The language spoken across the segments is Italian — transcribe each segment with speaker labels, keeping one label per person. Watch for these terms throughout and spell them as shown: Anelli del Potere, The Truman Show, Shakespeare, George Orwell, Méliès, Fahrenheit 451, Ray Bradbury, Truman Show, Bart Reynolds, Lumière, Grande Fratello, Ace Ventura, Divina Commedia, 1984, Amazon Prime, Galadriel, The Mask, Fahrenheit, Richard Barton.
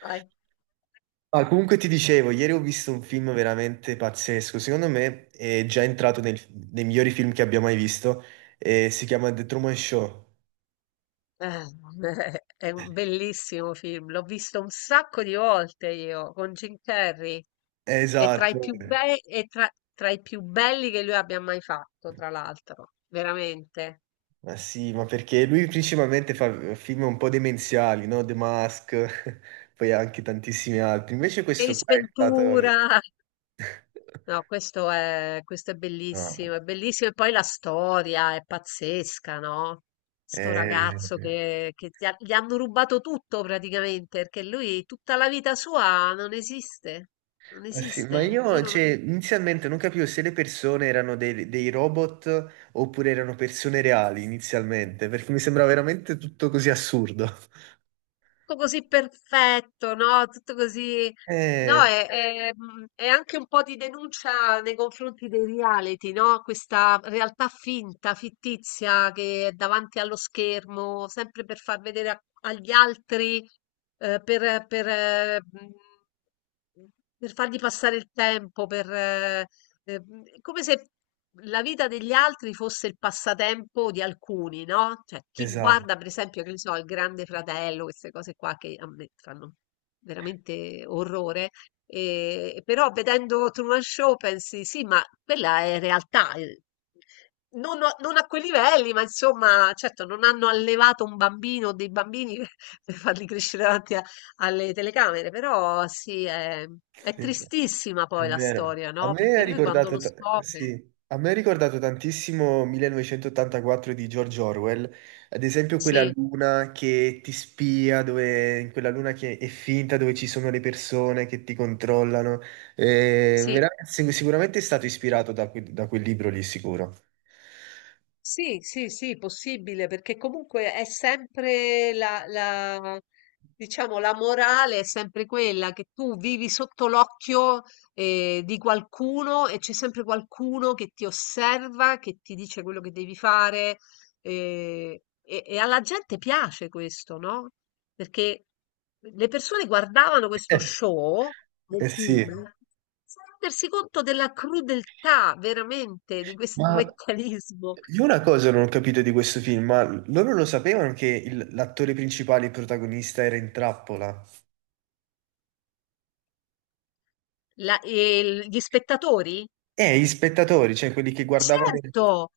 Speaker 1: Vai.
Speaker 2: Ah, comunque ti dicevo, ieri ho visto un film veramente pazzesco, secondo me è già entrato nei migliori film che abbia mai visto, e si chiama The Truman Show.
Speaker 1: Eh, è un bellissimo film, l'ho visto un sacco di volte io con Jim Carrey. È tra i
Speaker 2: Esatto.
Speaker 1: più bei, è tra, tra i più belli che lui abbia mai fatto, tra l'altro, veramente.
Speaker 2: Ma sì, ma perché lui principalmente fa film un po' demenziali, no? The Mask, poi anche tantissimi altri, invece questo
Speaker 1: Ace
Speaker 2: qua è stato.
Speaker 1: Ventura. No, questo
Speaker 2: No.
Speaker 1: è bellissimo e poi la storia è pazzesca, no? Sto ragazzo
Speaker 2: eh,
Speaker 1: gli hanno rubato tutto praticamente, perché lui tutta la vita sua non esiste, non
Speaker 2: Ah, sì, ma
Speaker 1: esiste. Lui
Speaker 2: io,
Speaker 1: non ha...
Speaker 2: cioè, inizialmente non capivo se le persone erano dei robot oppure erano persone reali inizialmente, perché mi sembrava veramente tutto così assurdo.
Speaker 1: Tutto così perfetto, no? Tutto così... No,
Speaker 2: Eh,
Speaker 1: è anche un po' di denuncia nei confronti dei reality, no? Questa realtà finta, fittizia che è davanti allo schermo, sempre per far vedere a- agli altri, eh, per, per, eh, mm, per fargli passare il tempo, eh, come se la vita degli altri fosse il passatempo di alcuni, no? Cioè, chi
Speaker 2: esatto.
Speaker 1: guarda, per esempio, che ne so, il Grande Fratello, queste cose qua che a me fanno veramente orrore. E però vedendo Truman Show pensi, sì, ma quella è realtà, eh. Non a, non a quei livelli, ma insomma, certo, non hanno allevato un bambino o dei bambini per farli crescere davanti a- alle telecamere, però sì, è
Speaker 2: Sì.
Speaker 1: tristissima
Speaker 2: È
Speaker 1: poi la
Speaker 2: vero.
Speaker 1: storia,
Speaker 2: A
Speaker 1: no?
Speaker 2: me
Speaker 1: Perché
Speaker 2: è
Speaker 1: lui quando
Speaker 2: ricordato,
Speaker 1: lo
Speaker 2: ta-
Speaker 1: scopre.
Speaker 2: sì, a me è ricordato tantissimo 1984 di George Orwell, ad esempio quella
Speaker 1: Sì,
Speaker 2: luna che ti spia, dove, in quella luna che è finta, dove ci sono le persone che ti controllano.
Speaker 1: sì.
Speaker 2: Sicuramente è stato ispirato da quel libro lì, sicuro.
Speaker 1: Sì, sì, sì, possibile, perché comunque è sempre la diciamo, la morale è sempre quella che tu vivi sotto l'occhio di qualcuno e c'è sempre qualcuno che ti osserva, che ti dice quello che devi fare, e alla gente piace questo, no? Perché le persone guardavano questo
Speaker 2: Eh,
Speaker 1: show del
Speaker 2: eh
Speaker 1: film
Speaker 2: sì,
Speaker 1: senza rendersi conto della crudeltà veramente di questo
Speaker 2: ma
Speaker 1: meccanismo.
Speaker 2: io una cosa non ho capito di questo film, ma loro lo sapevano che l'attore principale, il protagonista, era in trappola?
Speaker 1: La- e il- gli spettatori?
Speaker 2: Gli spettatori, cioè quelli che guardavano il
Speaker 1: Certo,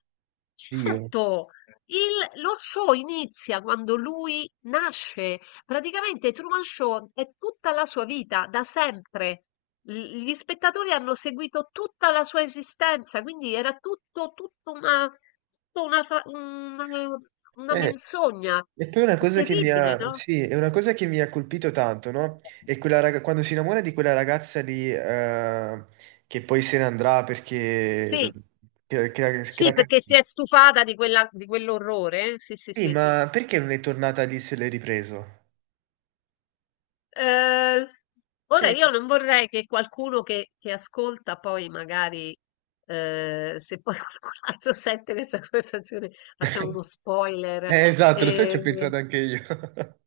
Speaker 2: Dio.
Speaker 1: certo. Il- lo show inizia quando lui nasce. Praticamente Truman Show è tutta la sua vita, da sempre. L- gli spettatori hanno seguito tutta la sua esistenza, quindi era tutta una una
Speaker 2: Eh,
Speaker 1: menzogna.
Speaker 2: E poi una
Speaker 1: È
Speaker 2: cosa che mi
Speaker 1: terribile,
Speaker 2: ha,
Speaker 1: no?
Speaker 2: sì, è una cosa che mi ha colpito tanto, no? È quando si innamora di quella ragazza lì, che poi se ne andrà perché.
Speaker 1: Sì,
Speaker 2: Che, che, che
Speaker 1: sì,
Speaker 2: la ca-
Speaker 1: perché si è stufata di quella- di quell'orrore, eh? Sì, sì,
Speaker 2: Sì,
Speaker 1: sì.
Speaker 2: ma perché non è tornata lì se l'hai ripreso?
Speaker 1: Eh, Ora
Speaker 2: Cioè.
Speaker 1: io non vorrei che qualcuno che ascolta poi magari, se poi qualcun altro sente questa conversazione, facciamo uno spoiler.
Speaker 2: Esatto, lo sai, ci ho
Speaker 1: eh,
Speaker 2: pensato anche io.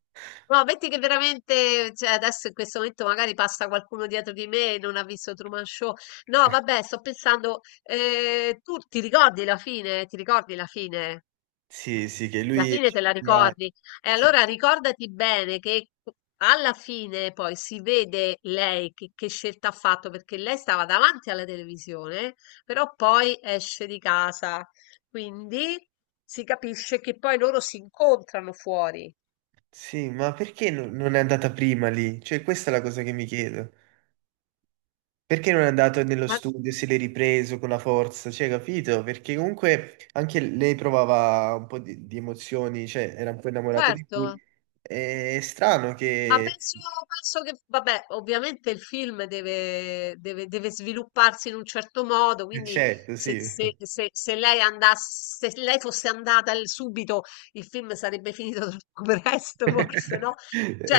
Speaker 1: no, metti che veramente, cioè, adesso in questo momento magari passa qualcuno dietro di me e non ha visto Truman Show. No, vabbè, sto pensando, tu ti ricordi la fine? Ti ricordi la fine?
Speaker 2: Sì, sì, che
Speaker 1: Alla
Speaker 2: lui.
Speaker 1: fine te la ricordi. E
Speaker 2: Sì,
Speaker 1: allora ricordati bene che alla fine poi si vede lei che scelta ha fatto, perché lei stava davanti alla televisione, però poi esce di casa. Quindi si capisce che poi loro si incontrano fuori.
Speaker 2: sì, ma perché non è andata prima lì? Cioè, questa è la cosa che mi chiedo. Perché non è andato nello
Speaker 1: Ma
Speaker 2: studio, se l'è ripreso con la forza, cioè, capito? Perché comunque anche lei provava un po' di emozioni, cioè, era un po' innamorata di lui.
Speaker 1: certo.
Speaker 2: È strano
Speaker 1: Ma
Speaker 2: che.
Speaker 1: penso, penso che, vabbè, ovviamente il film deve, deve svilupparsi in un certo modo,
Speaker 2: Eh,
Speaker 1: quindi
Speaker 2: certo, sì.
Speaker 1: se, se lei andasse, se lei fosse andata l- subito, il film sarebbe finito troppo presto, forse, no? Cioè,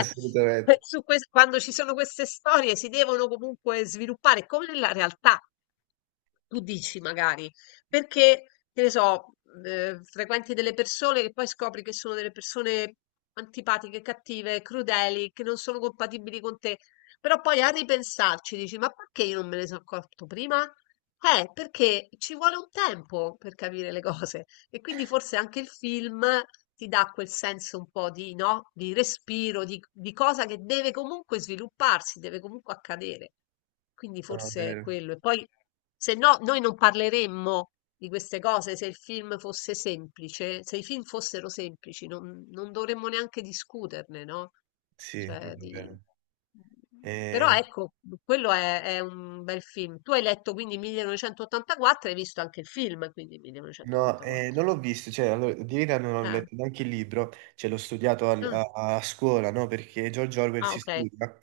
Speaker 1: su ques- quando ci sono queste storie si devono comunque sviluppare, come nella realtà. Tu dici magari. Perché, che ne so, frequenti delle persone che poi scopri che sono delle persone antipatiche, cattive, crudeli, che non sono compatibili con te. Però poi a ripensarci dici, ma perché io non me ne sono accorto prima? Perché ci vuole un tempo per capire le cose e quindi forse anche il film ti dà quel senso un po' di, no? Di respiro, di cosa che deve comunque svilupparsi, deve comunque accadere. Quindi
Speaker 2: No, è
Speaker 1: forse è
Speaker 2: vero.
Speaker 1: quello. E poi, se no, noi non parleremmo di queste cose, se il film fosse semplice, se i film fossero semplici, non, non dovremmo neanche discuterne, no?
Speaker 2: Sì, non
Speaker 1: Cioè,
Speaker 2: è
Speaker 1: di...
Speaker 2: vero.
Speaker 1: Però
Speaker 2: Eh,
Speaker 1: ecco, quello è un bel film. Tu hai letto quindi 1984 e hai visto anche il film, quindi
Speaker 2: no, non
Speaker 1: 1984.
Speaker 2: l'ho visto, cioè, allora, di verità non ho
Speaker 1: Ah,
Speaker 2: letto neanche il libro, cioè, l'ho studiato a, a scuola, no? Perché George Orwell
Speaker 1: ah,
Speaker 2: si
Speaker 1: ok.
Speaker 2: studia.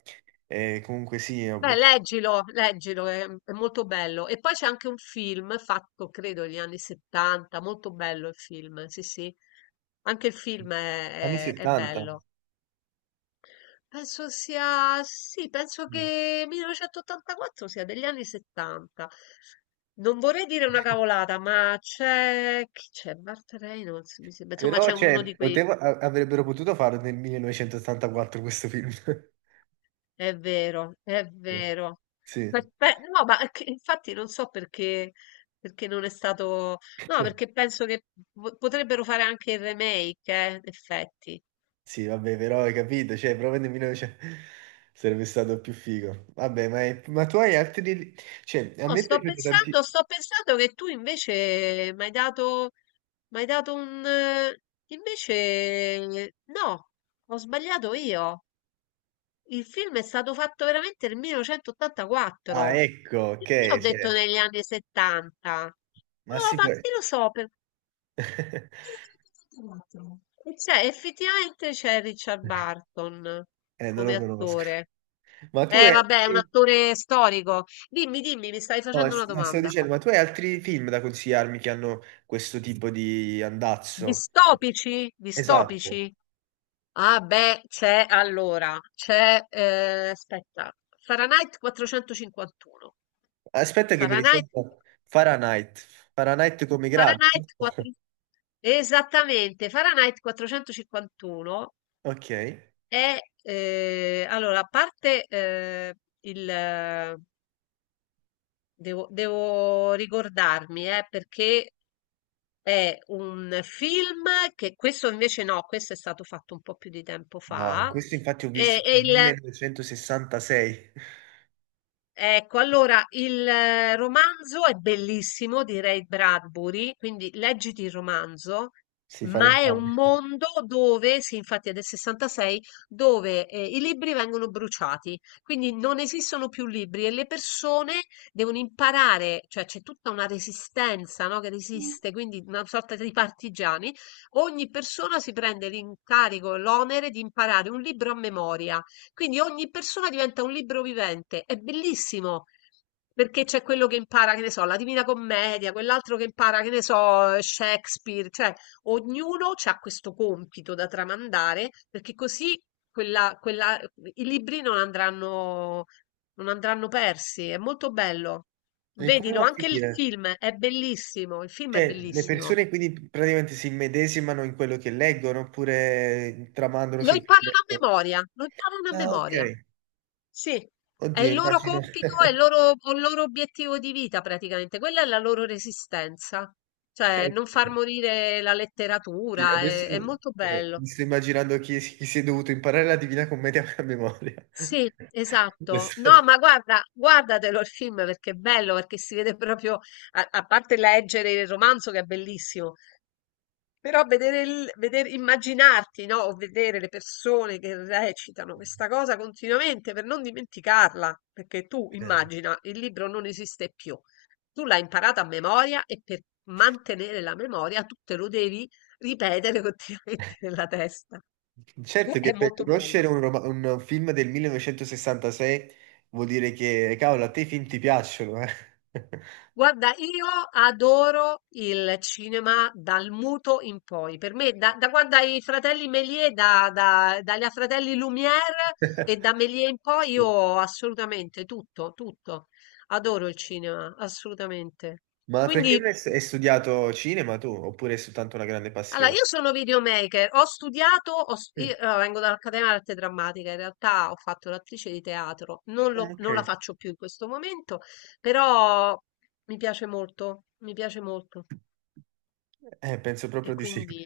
Speaker 2: Comunque sì,
Speaker 1: Beh,
Speaker 2: ho.
Speaker 1: leggilo, leggilo, è molto bello. E poi c'è anche un film fatto, credo, negli anni 70, molto bello il film, sì, sì. Anche il film
Speaker 2: Anni
Speaker 1: è
Speaker 2: 70.
Speaker 1: bello. Penso sia, sì, penso
Speaker 2: Mm.
Speaker 1: che 1984 sia degli anni 70. Non vorrei dire una cavolata, ma c'è, chi c'è? Bart Reynolds, mi sembra. Insomma,
Speaker 2: Però,
Speaker 1: c'è uno di
Speaker 2: cioè,
Speaker 1: quei,
Speaker 2: avrebbero potuto farlo nel 1984 questo film.
Speaker 1: è vero, è
Speaker 2: Eh.
Speaker 1: vero.
Speaker 2: Sì.
Speaker 1: Aspe- No, ma che- infatti non so perché, perché non è stato, no, perché penso che po- potrebbero fare anche il remake, in effetti.
Speaker 2: Sì, vabbè, però hai capito, cioè, proprio nel 1900 sarebbe stato più figo. Vabbè, ma tu hai altri. Cioè, a
Speaker 1: No,
Speaker 2: me è piaciuto tanti.
Speaker 1: sto pensando che tu invece mi hai dato, m'hai dato un... Invece no, ho sbagliato io. Il film è stato fatto veramente nel
Speaker 2: Ah,
Speaker 1: 1984.
Speaker 2: ecco,
Speaker 1: Perché
Speaker 2: ok,
Speaker 1: ho detto
Speaker 2: cioè,
Speaker 1: negli anni 70?
Speaker 2: ma
Speaker 1: No,
Speaker 2: si può.
Speaker 1: ma che lo so, per... 1984. E c'è, effettivamente c'è Richard Barton
Speaker 2: Non
Speaker 1: come
Speaker 2: lo conosco.
Speaker 1: attore.
Speaker 2: Ma tu hai...
Speaker 1: Vabbè, è un attore storico. Dimmi, dimmi, mi stai
Speaker 2: No,
Speaker 1: facendo una
Speaker 2: stavo
Speaker 1: domanda.
Speaker 2: dicendo, ma tu hai altri film da consigliarmi che hanno questo tipo di andazzo?
Speaker 1: Distopici?
Speaker 2: Esatto.
Speaker 1: Distopici? Ah beh, c'è allora, c'è, aspetta, Fahrenheit 451.
Speaker 2: Aspetta che mi
Speaker 1: Fahrenheit,
Speaker 2: risento Fahrenheit. Fahrenheit come i gradi.
Speaker 1: Fahrenheit
Speaker 2: Giusto?
Speaker 1: 4... Esattamente, Fahrenheit 451
Speaker 2: Ok.
Speaker 1: è, allora, a parte il... devo, devo ricordarmi, perché è un film che questo invece no, questo è stato fatto un po' più di tempo
Speaker 2: No,
Speaker 1: fa.
Speaker 2: questo infatti ho visto
Speaker 1: È
Speaker 2: nel
Speaker 1: il,
Speaker 2: 1966.
Speaker 1: ecco, allora il romanzo è bellissimo di Ray Bradbury, quindi leggiti il romanzo,
Speaker 2: Si fanno
Speaker 1: ma è
Speaker 2: entrambi.
Speaker 1: un mondo dove, sì, infatti è del 66, dove i libri vengono bruciati, quindi non esistono più libri e le persone devono imparare, cioè c'è tutta una resistenza, no, che resiste, quindi una sorta di partigiani. Ogni persona si prende l'incarico, l'onere di imparare un libro a memoria. Quindi ogni persona diventa un libro vivente, è bellissimo. Perché c'è quello che impara, che ne so, la Divina Commedia, quell'altro che impara, che ne so, Shakespeare, cioè ognuno ha questo compito da tramandare, perché così quella- quella- i libri non andranno, non andranno persi. È molto bello.
Speaker 2: E come va
Speaker 1: Vedilo,
Speaker 2: a
Speaker 1: anche il
Speaker 2: finire?
Speaker 1: film è bellissimo, il film è
Speaker 2: Cioè, le
Speaker 1: bellissimo.
Speaker 2: persone quindi praticamente si immedesimano in quello che leggono oppure tramandano
Speaker 1: Lo imparano a
Speaker 2: semplicemente.
Speaker 1: memoria, lo imparano a
Speaker 2: Ah,
Speaker 1: memoria.
Speaker 2: ok.
Speaker 1: Sì, è
Speaker 2: Oddio,
Speaker 1: il loro
Speaker 2: immagino.
Speaker 1: compito, è il loro, o il loro obiettivo di vita praticamente, quella è la loro resistenza, cioè non far morire la
Speaker 2: Sì.
Speaker 1: letteratura,
Speaker 2: Adesso
Speaker 1: è molto bello.
Speaker 2: mi sto immaginando chi si è dovuto imparare la Divina Commedia a memoria.
Speaker 1: Sì,
Speaker 2: È
Speaker 1: esatto. No,
Speaker 2: stato-
Speaker 1: ma guarda, guardatelo il film perché è bello, perché si vede proprio, a, a parte leggere il romanzo che è bellissimo, però vedere, il, veder- immaginarti, no? O vedere le persone che recitano questa cosa continuamente per non dimenticarla, perché tu
Speaker 2: eh.
Speaker 1: immagina, il libro non esiste più. Tu l'hai imparata a memoria e per mantenere la memoria tu te lo devi ripetere continuamente nella testa.
Speaker 2: Certo
Speaker 1: È
Speaker 2: che per
Speaker 1: molto
Speaker 2: conoscere
Speaker 1: bello.
Speaker 2: un film del 1966 vuol dire che, cavolo, a te i film ti piacciono, eh.
Speaker 1: Guarda, io adoro il cinema dal muto in poi. Per me, da, da quando ai fratelli Méliès, dagli fratelli Lumière e da Méliès in poi,
Speaker 2: Sì.
Speaker 1: io assolutamente tutto, tutto. Adoro il cinema, assolutamente.
Speaker 2: Ma perché non hai
Speaker 1: Quindi,
Speaker 2: stu- hai studiato cinema tu, oppure è soltanto una grande
Speaker 1: allora,
Speaker 2: passione?
Speaker 1: io sono videomaker, ho studiato, ho stu-
Speaker 2: Mm.
Speaker 1: io, allora, vengo dall'Accademia d'Arte Drammatica, in realtà ho fatto l'attrice di teatro, non
Speaker 2: Ah,
Speaker 1: lo-
Speaker 2: ok.
Speaker 1: non la faccio più in questo momento, però mi piace molto, mi piace molto.
Speaker 2: Penso
Speaker 1: E
Speaker 2: proprio di sì.
Speaker 1: quindi